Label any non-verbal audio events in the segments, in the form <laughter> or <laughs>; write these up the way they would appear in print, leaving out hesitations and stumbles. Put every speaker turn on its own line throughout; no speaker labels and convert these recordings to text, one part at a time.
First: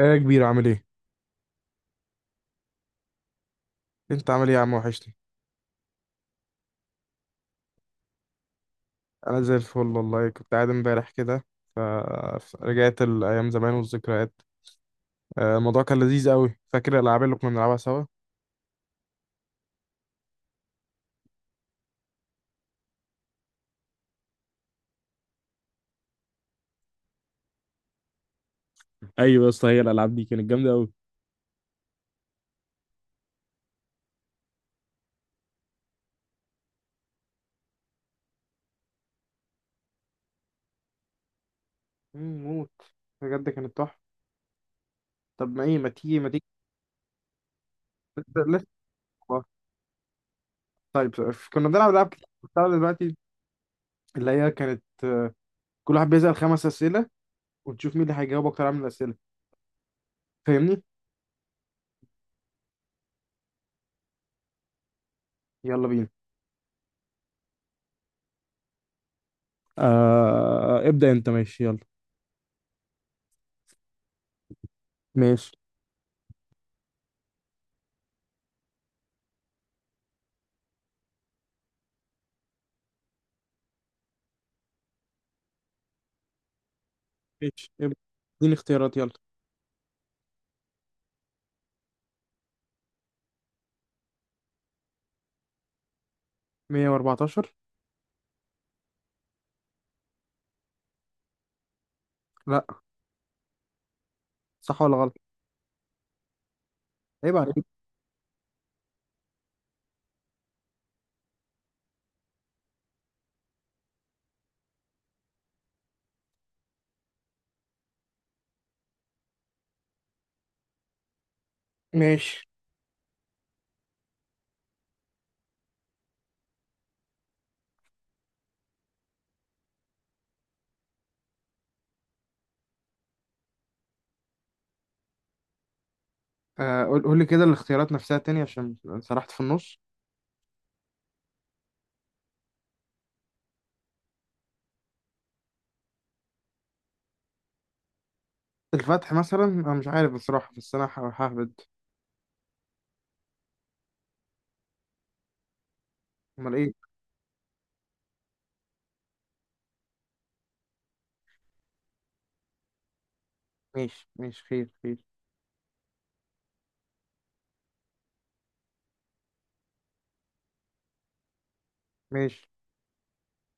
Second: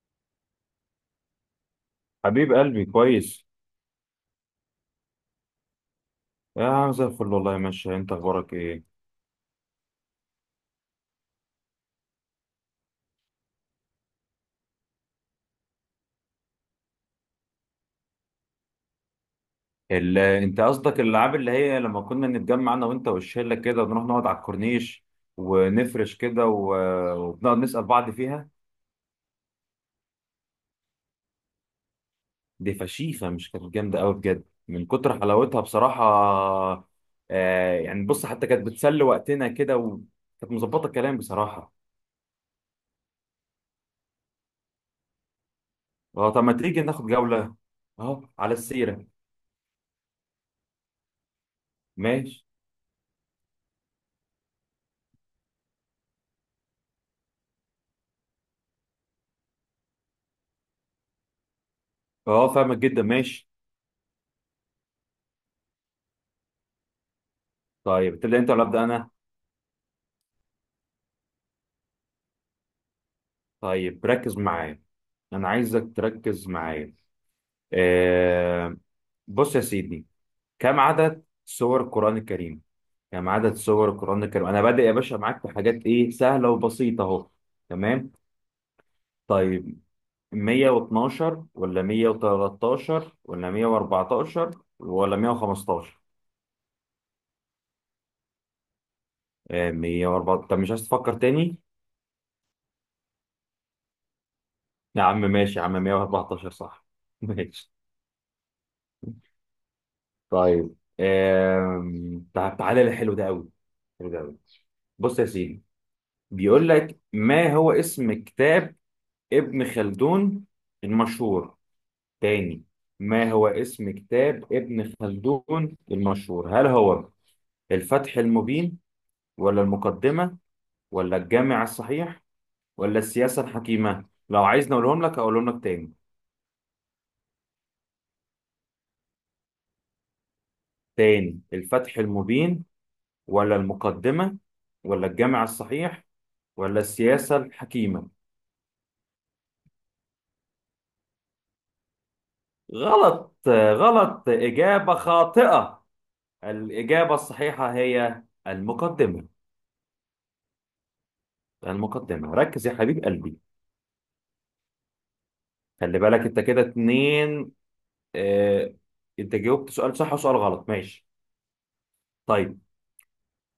ايه يا كبير، عامل ايه؟
حبيب قلبي كويس.
انت عامل ايه يا عم، وحشني.
يا عم زي الفل، والله ماشي. انت اخبارك ايه؟
انا زي الفل والله. كنت قاعد امبارح كده، فرجعت الايام زمان والذكريات. الموضوع كان لذيذ قوي، فاكر الالعاب اللي كنا بنلعبها سوا؟
انت قصدك الالعاب اللي هي لما كنا نتجمع انا وانت والشله كده، ونروح نقعد على الكورنيش ونفرش كده وبنقعد نسال بعض فيها.
ايوه يا اسطى، هي الالعاب دي كانت جامده قوي.
دي فشيخه، مش كانت جامده قوي بجد من كتر حلاوتها بصراحه. آه، يعني بص، حتى كانت بتسلي وقتنا كده، وكانت مظبطه الكلام بصراحه.
موت. بجد كانت تحفه. طب ما ايه، ما تيجي ما
اه،
تيجي.
طب ما تيجي ناخد جوله. اه،
لسه
على
لسه.
السيره.
والله. طيب، كنا بنلعب العاب كتير
ماشي.
بتاع دلوقتي، اللي هي كانت، كل واحد بيسأل خمس اسئله، وتشوف مين اللي هيجاوب اكتر عن الاسئله، فاهمني؟
اه، فاهمك جدا. ماشي.
يلا بينا.
طيب، تبدا انت ولا ابدا انا؟
ابدا انت، ماشي يلا.
طيب ركز معايا. انا
ماشي،
عايزك تركز معايا. آه. بص يا سيدي، كم عدد سور القرآن الكريم؟ كم عدد سور القرآن الكريم؟ انا بادئ يا باشا معاك في حاجات ايه سهلة وبسيطة اهو.
ماشي، يبقى.
تمام.
اديني اختيارات، يلا.
طيب، 112 ولا 113 ولا 114 ولا 115؟
114.
114؟ طب مش عايز تفكر تاني؟
لا. صح ولا
يا
غلط؟
عم ماشي، يا عم 114 صح <laughs>
عيب عليك.
ماشي. طيب، تعالى للحلو ده قوي. حلو ده. بص يا سيدي، بيقول لك ما هو اسم كتاب ابن خلدون المشهور.
ماشي.
تاني، ما هو اسم كتاب ابن خلدون المشهور؟ هل هو الفتح المبين ولا المقدمة ولا الجامع الصحيح ولا السياسة الحكيمة؟ لو عايزني اقولهم لك تاني.
قول قول لي كده الاختيارات نفسها تاني، عشان سرحت في النص.
تاني، الفتح المبين ولا المقدمة ولا الجامع الصحيح ولا السياسة الحكيمة؟
الفتح مثلا، انا مش عارف بصراحة، بس انا ههبد.
غلط. غلط، إجابة خاطئة.
امال ايه؟
الإجابة الصحيحة هي المقدمة. المقدمة، ركز يا حبيب قلبي.
ماشي، ماشي، خير، خير.
خلي بالك أنت كده اتنين. اه، أنت جاوبت سؤال صح وسؤال غلط. ماشي.
ماشي.
طيب،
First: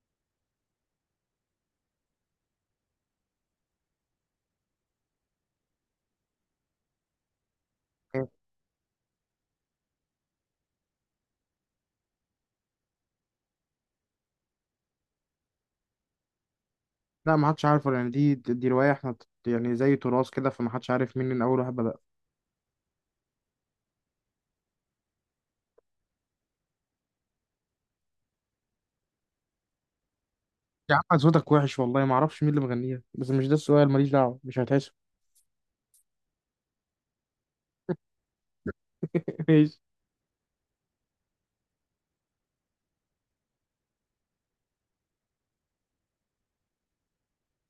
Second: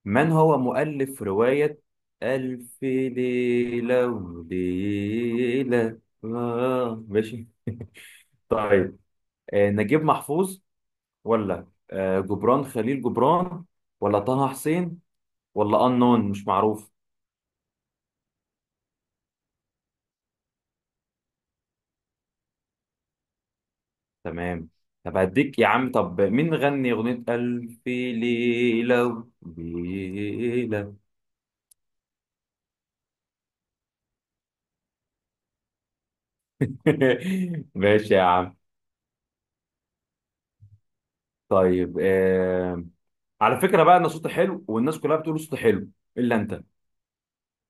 من هو مؤلف رواية ألف ليلة وليلة؟ ماشي.
خير.
طيب، اه نجيب محفوظ، ولا اه جبران خليل جبران، ولا طه حسين، ولا أنون مش معروف؟
لا، ما حدش عارفه، يعني دي رواية، احنا يعني زي تراث كده، فما حدش عارف مين اللي اول واحد بدأ.
تمام. طب هديك يا عم، طب مين غني أغنية ألف ليلة ليلة؟
يا عم صوتك وحش والله، ما اعرفش مين اللي مغنيها، بس مش ده السؤال، ماليش دعوة، مش هتحسب.
<laughs> ماشي يا عم.
<laughs> ماشي.
طيب، على فكرة بقى، أنا صوتي حلو، والناس كلها بتقول صوتي حلو، إلا أنت.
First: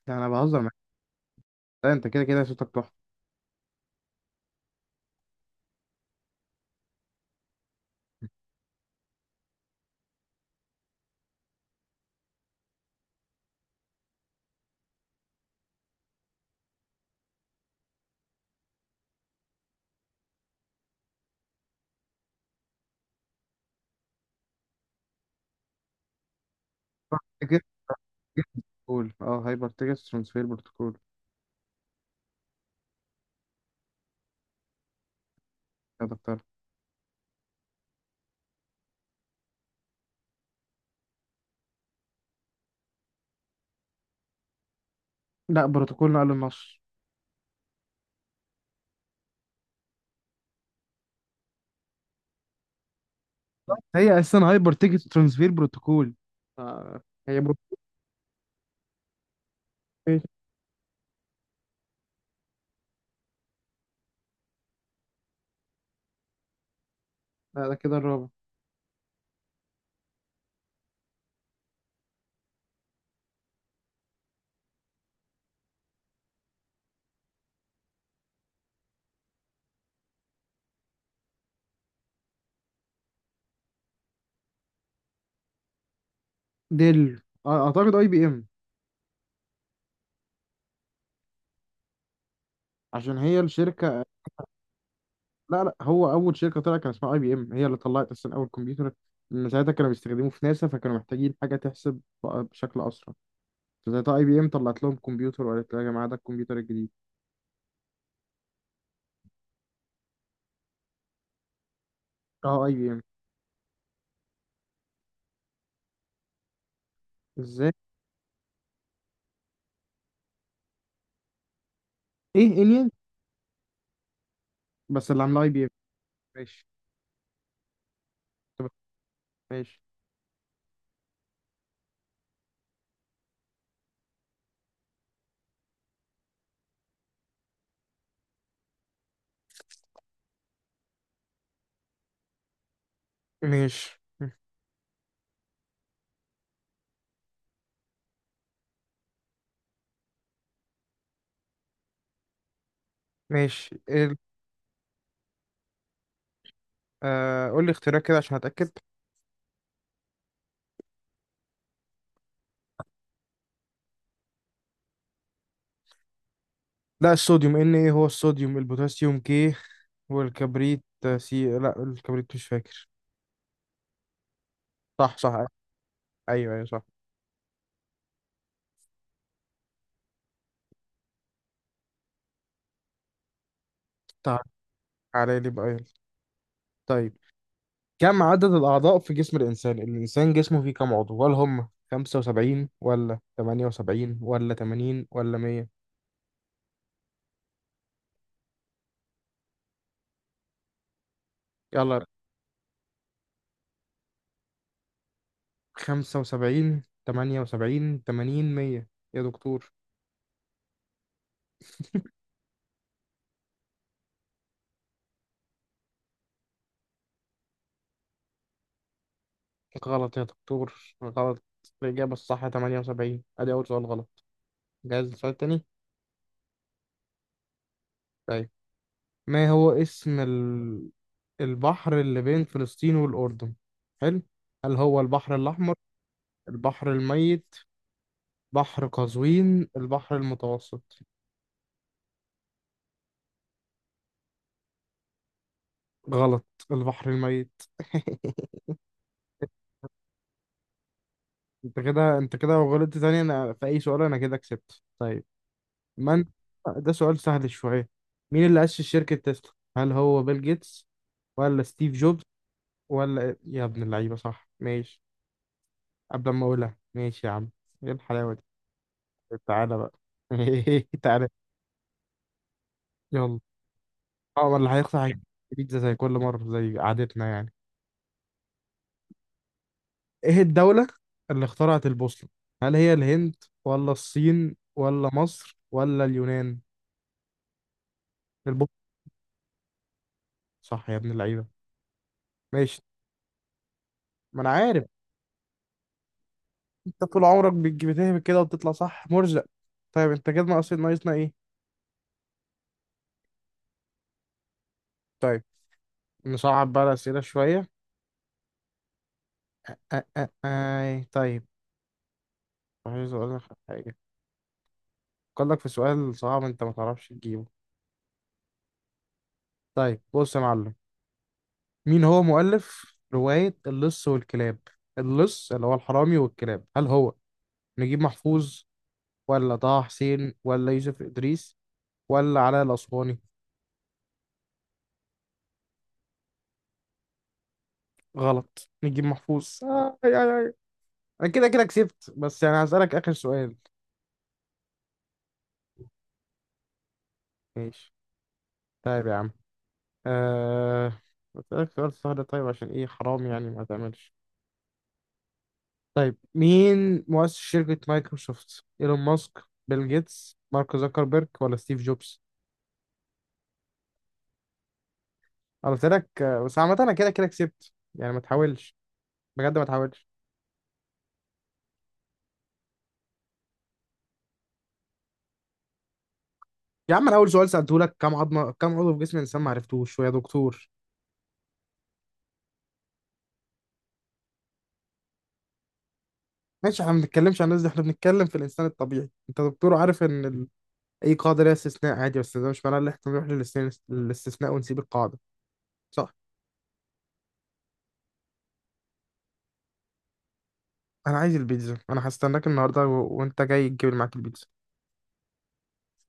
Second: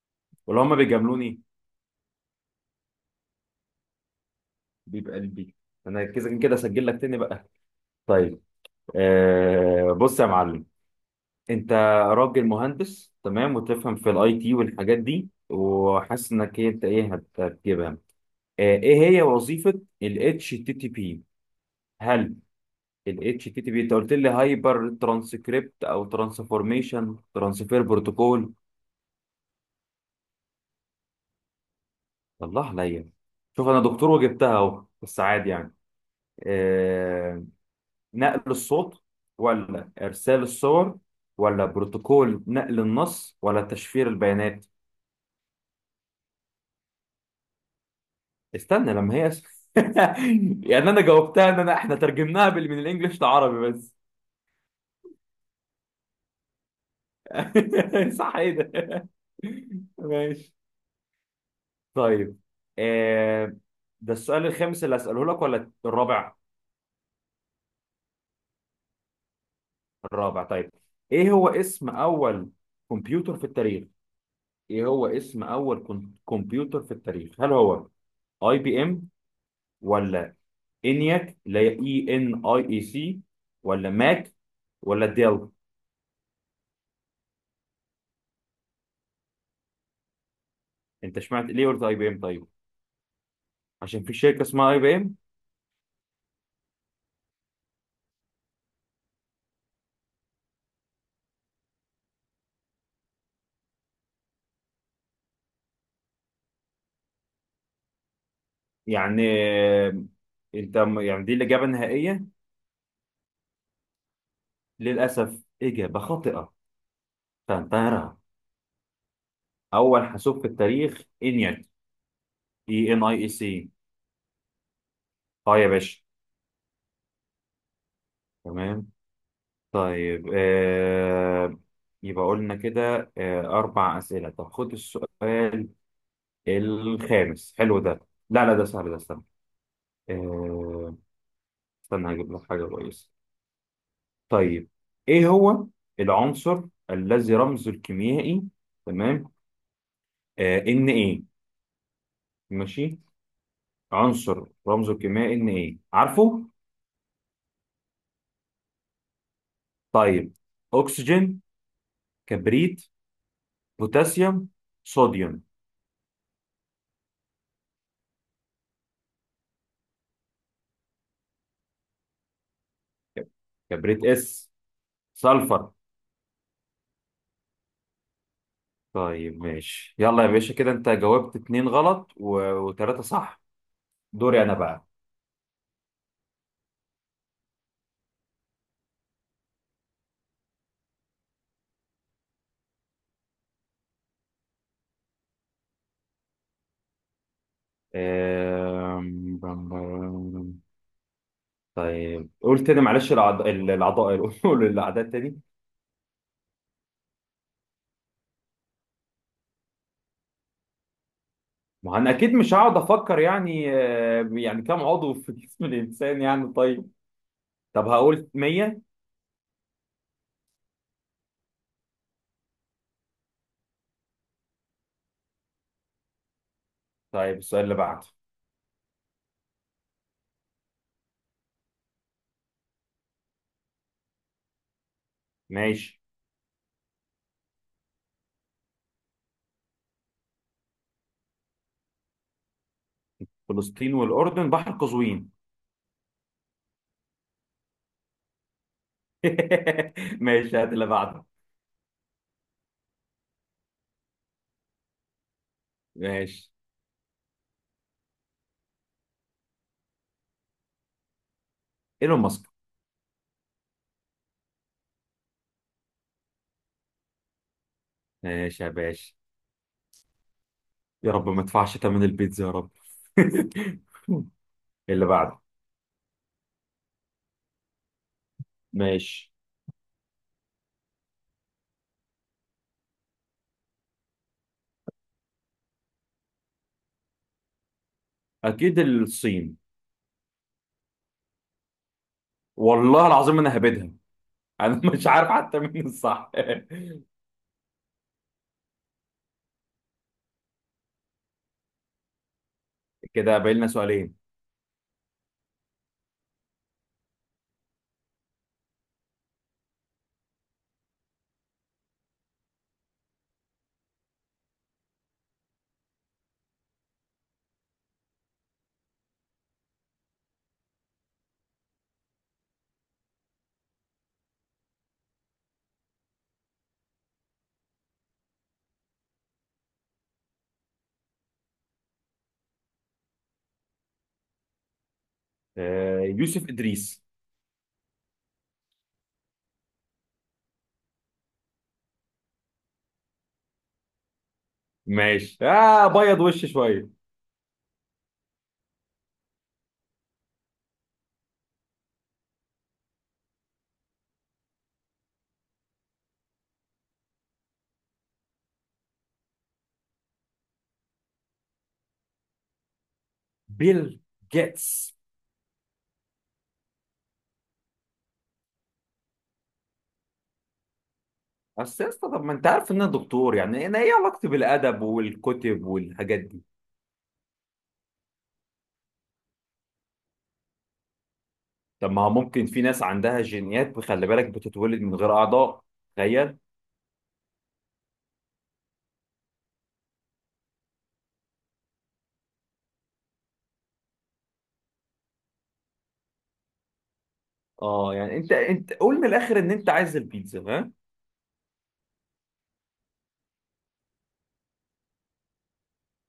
لا، انا بهزر
ولا
معاك.
هما بيجاملوني؟
لا، انت كده كده صوتك تحفة.
بيبقى قلبي. أنا كده كده أسجل لك تاني بقى. طيب، بص يا معلم. أنت راجل مهندس تمام، وتفهم في الأي تي والحاجات دي، وحاسس إنك أنت هتجيبها. إيه هي وظيفة ال HTTP؟ هل ال HTTP انت قلت لي هايبر ترانسكريبت او ترانسفورميشن
جيت
ترانسفير
جيت
بروتوكول؟
بروتوكول، هايبر تيكت ترانسفير بروتوكول.
الله عليا. شوف، انا دكتور وجبتها اهو، بس عادي يعني.
هذا بتاع.
آه... نقل الصوت، ولا ارسال الصور، ولا بروتوكول نقل النص، ولا تشفير البيانات؟
لا، بروتوكول نقل النص.
استنى لما هي <laughs> يعني انا جاوبتها ان انا احنا ترجمناها من الانجليش لعربي بس.
هي اساسا هايبر تيكت ترانسفير بروتوكول. آه هي بروتوكول.
<laughs> صح، ايه ده؟ <laughs> ماشي. طيب، آه ده السؤال الخامس اللي هسأله لك ولا الرابع؟
لا، ده كده الرابع.
الرابع، طيب. ايه هو اسم اول كمبيوتر في التاريخ؟ ايه هو اسم اول كمبيوتر في التاريخ؟ هل هو اي بي ام، ولا انياك اللي هي اي ان اي اي سي، ولا ماك، ولا ديل؟
ديل. اعتقد اي بي ام.
انت سمعت ليه قلت اي بي ام طيب؟
عشان هي
عشان
الشركه.
في شركة اسمها اي بي ام
لا، لا، هو اول شركه طلع كان اسمها اي بي ام، هي اللي طلعت اصلا اول كمبيوتر. من ساعتها كانوا بيستخدموه في ناسا، فكانوا محتاجين حاجه تحسب بقى بشكل اسرع. فساعتها اي بي ام طلعت لهم كمبيوتر وقالت لها، يا جماعه ده الكمبيوتر الجديد.
يعني. آه، انت يعني دي الإجابة النهائية؟
اه اي بي ام.
للأسف، إجابة خاطئة.
ازاي؟
تنتهرها. اول حاسوب في التاريخ انياك،
ايه انيل؟
اي ان اي اي سي.
بس اللي عامله اي
اه
بي ام.
يا باشا.
ماشي. طب.
تمام.
ماشي،
طيب، يبقى قلنا كده اربع اسئله. طب خد السؤال الخامس، حلو ده. لا لا، ده سهل، ده استنى. آه استنى هجيب لك حاجه كويسه.
ماشي،
طيب، ايه هو العنصر الذي رمزه الكيميائي؟ تمام. ان ايه. ماشي.
ماشي.
عنصر رمزه الكيميائي ان ايه، عارفه؟
قول لي اختيارات كده عشان اتاكد.
طيب، اكسجين، كبريت، بوتاسيوم، صوديوم؟
لا، الصوديوم ان ايه، هو الصوديوم، البوتاسيوم كي. والكبريت سي. لا، الكبريت مش فاكر.
كبريت اس.
صح، صح.
سلفر.
ايوه، ايوه، صح.
طيب ماشي، يلا يا باشا، كده انت جاوبت اتنين غلط وتلاتة صح.
طيب.
دوري انا بقى.
على لي بقى، يلا. طيب. كم عدد الاعضاء في جسم الانسان؟ الانسان جسمه فيه كم عضو؟ هل هم 75 ولا 78 ولا 80 ولا 100؟
أم... بم- بم-
يلا.
طيب قول تاني، معلش. الأعضاء <laughs> قول الأعداء تاني.
75، 78، 80، 100. يا دكتور.
ما أنا أكيد مش هقعد أفكر يعني، يعني كم عضو في جسم الإنسان يعني؟ طيب، طب هقول 100.
غلط يا دكتور، غلط. الإجابة الصح 78. أدي أول سؤال غلط. جاهز للسؤال التاني؟
طيب السؤال اللي بعده.
طيب، ما هو اسم البحر اللي بين فلسطين والأردن؟ حلو. هل هو البحر الأحمر،
ماشي.
البحر الميت، بحر قزوين، البحر المتوسط؟
فلسطين والأردن، بحر قزوين.
غلط. البحر الميت. <laughs>
<laughs> ماشي، هات اللي بعده.
انت كده لو غلطت تاني انا في اي سؤال، انا كده كسبت، طيب. من
ماشي.
ده سؤال سهل شوية. مين اللي أسس شركة تسلا؟ هل هو بيل جيتس ولا ستيف
ايلون
جوبز
ماسك.
ولا إيه؟ يا ابن اللعيبة صح. ماشي. قبل ما أقولها ماشي يا عم. إيه الحلاوة.
ماشي يا باشا.
دي، تعالى بقى. <laughs>
يا
تعالى.
رب ما ادفعش ثمن البيتزا، يا رب.
يلا.
<laughs>
اه، ولا هيخسر،
اللي
هيجيب.
بعده.
بيتزا زي كل مرة زي عادتنا يعني.
ماشي.
إيه الدولة اللي اخترعت البوصلة؟ هل هي الهند ولا الصين ولا مصر ولا اليونان؟
اكيد
البوصلة.
الصين.
صح يا ابن اللعيبة. ماشي.
والله العظيم انا هبدها.
ما أنا
انا
عارف.
<laughs> مش عارف حتى مين الصح
أنت
<laughs>
طول عمرك بتهبط كده وبتطلع صح، مرزق. طيب أنت كده ناقصنا إيه؟
كده باقي لنا سؤالين.
طيب، نصعب بقى الأسئلة شوية. أه أه أه. طيب. عايز اقول لك على حاجه. قال لك في سؤال صعب انت ما تعرفش تجيبه. طيب بص يا معلم. مين هو مؤلف روايه اللص والكلاب؟ اللص اللي هو الحرامي والكلاب. هل هو نجيب محفوظ ولا طه حسين ولا يوسف ادريس ولا علاء الاسواني؟
يوسف ادريس.
غلط، نجيب محفوظ. آه آي آي آي. انا كده كده كسبت، بس يعني هسالك اخر سؤال.
ماشي، بيض وش شويه.
ماشي. طيب يا عم. آه... بسألك سؤال سهل طيب، عشان ايه حرام يعني ما تعملش. طيب، مين مؤسس شركة مايكروسوفت؟ ايلون ماسك، بيل جيتس، مارك زوكربيرج، ولا ستيف جوبز؟
بيل جيتس.
انا قلت لك. بس عامة انا كده كده كسبت يعني ما تحاولش. بجد ما تحاولش.
بس يا اسطى، طب ما انت عارف ان انا دكتور، يعني انا ايه علاقتي بالادب والكتب والحاجات دي؟
يا عم، انا اول سؤال سألته لك، كم عضو في جسم الانسان، ما عرفتوش، ويا دكتور.
طب ما هو ممكن في ناس عندها جينيات، خلي بالك، بتتولد من غير اعضاء. تخيل.
ماشي، احنا ما بنتكلمش عن الناس دي، احنا بنتكلم في الانسان الطبيعي، انت دكتور عارف ان اي قاعدة ليها استثناء عادي، بس ده مش معناه ان احنا نروح للاستثناء ونسيب القاعدة. صح.
اه يعني انت قول من الاخر ان انت عايز البيتزا ها.
انا عايز البيتزا، انا هستناك النهارده وانت جاي تجيب معاك البيتزا.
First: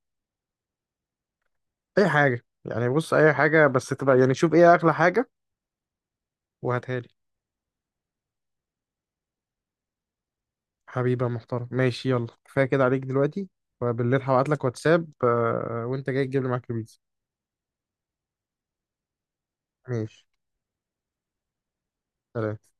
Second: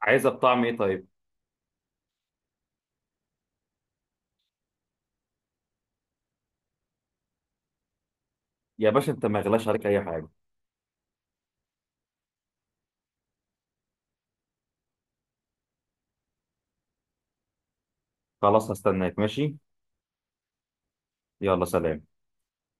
عايزها بطعم ايه طيب؟
اي حاجه يعني، بص، اي حاجه بس تبقى يعني، شوف ايه اغلى حاجه وهاتها لي.
يا باشا انت ما غلاش عليك اي حاجه.
حبيبي يا محترم، ماشي، يلا كفايه كده عليك دلوقتي. وبالليل هبعت لك واتساب، وانت جاي تجيب لي معاك البيتزا.
خلاص هستناك ماشي.
ماشي.
يلا سلام.
سلام.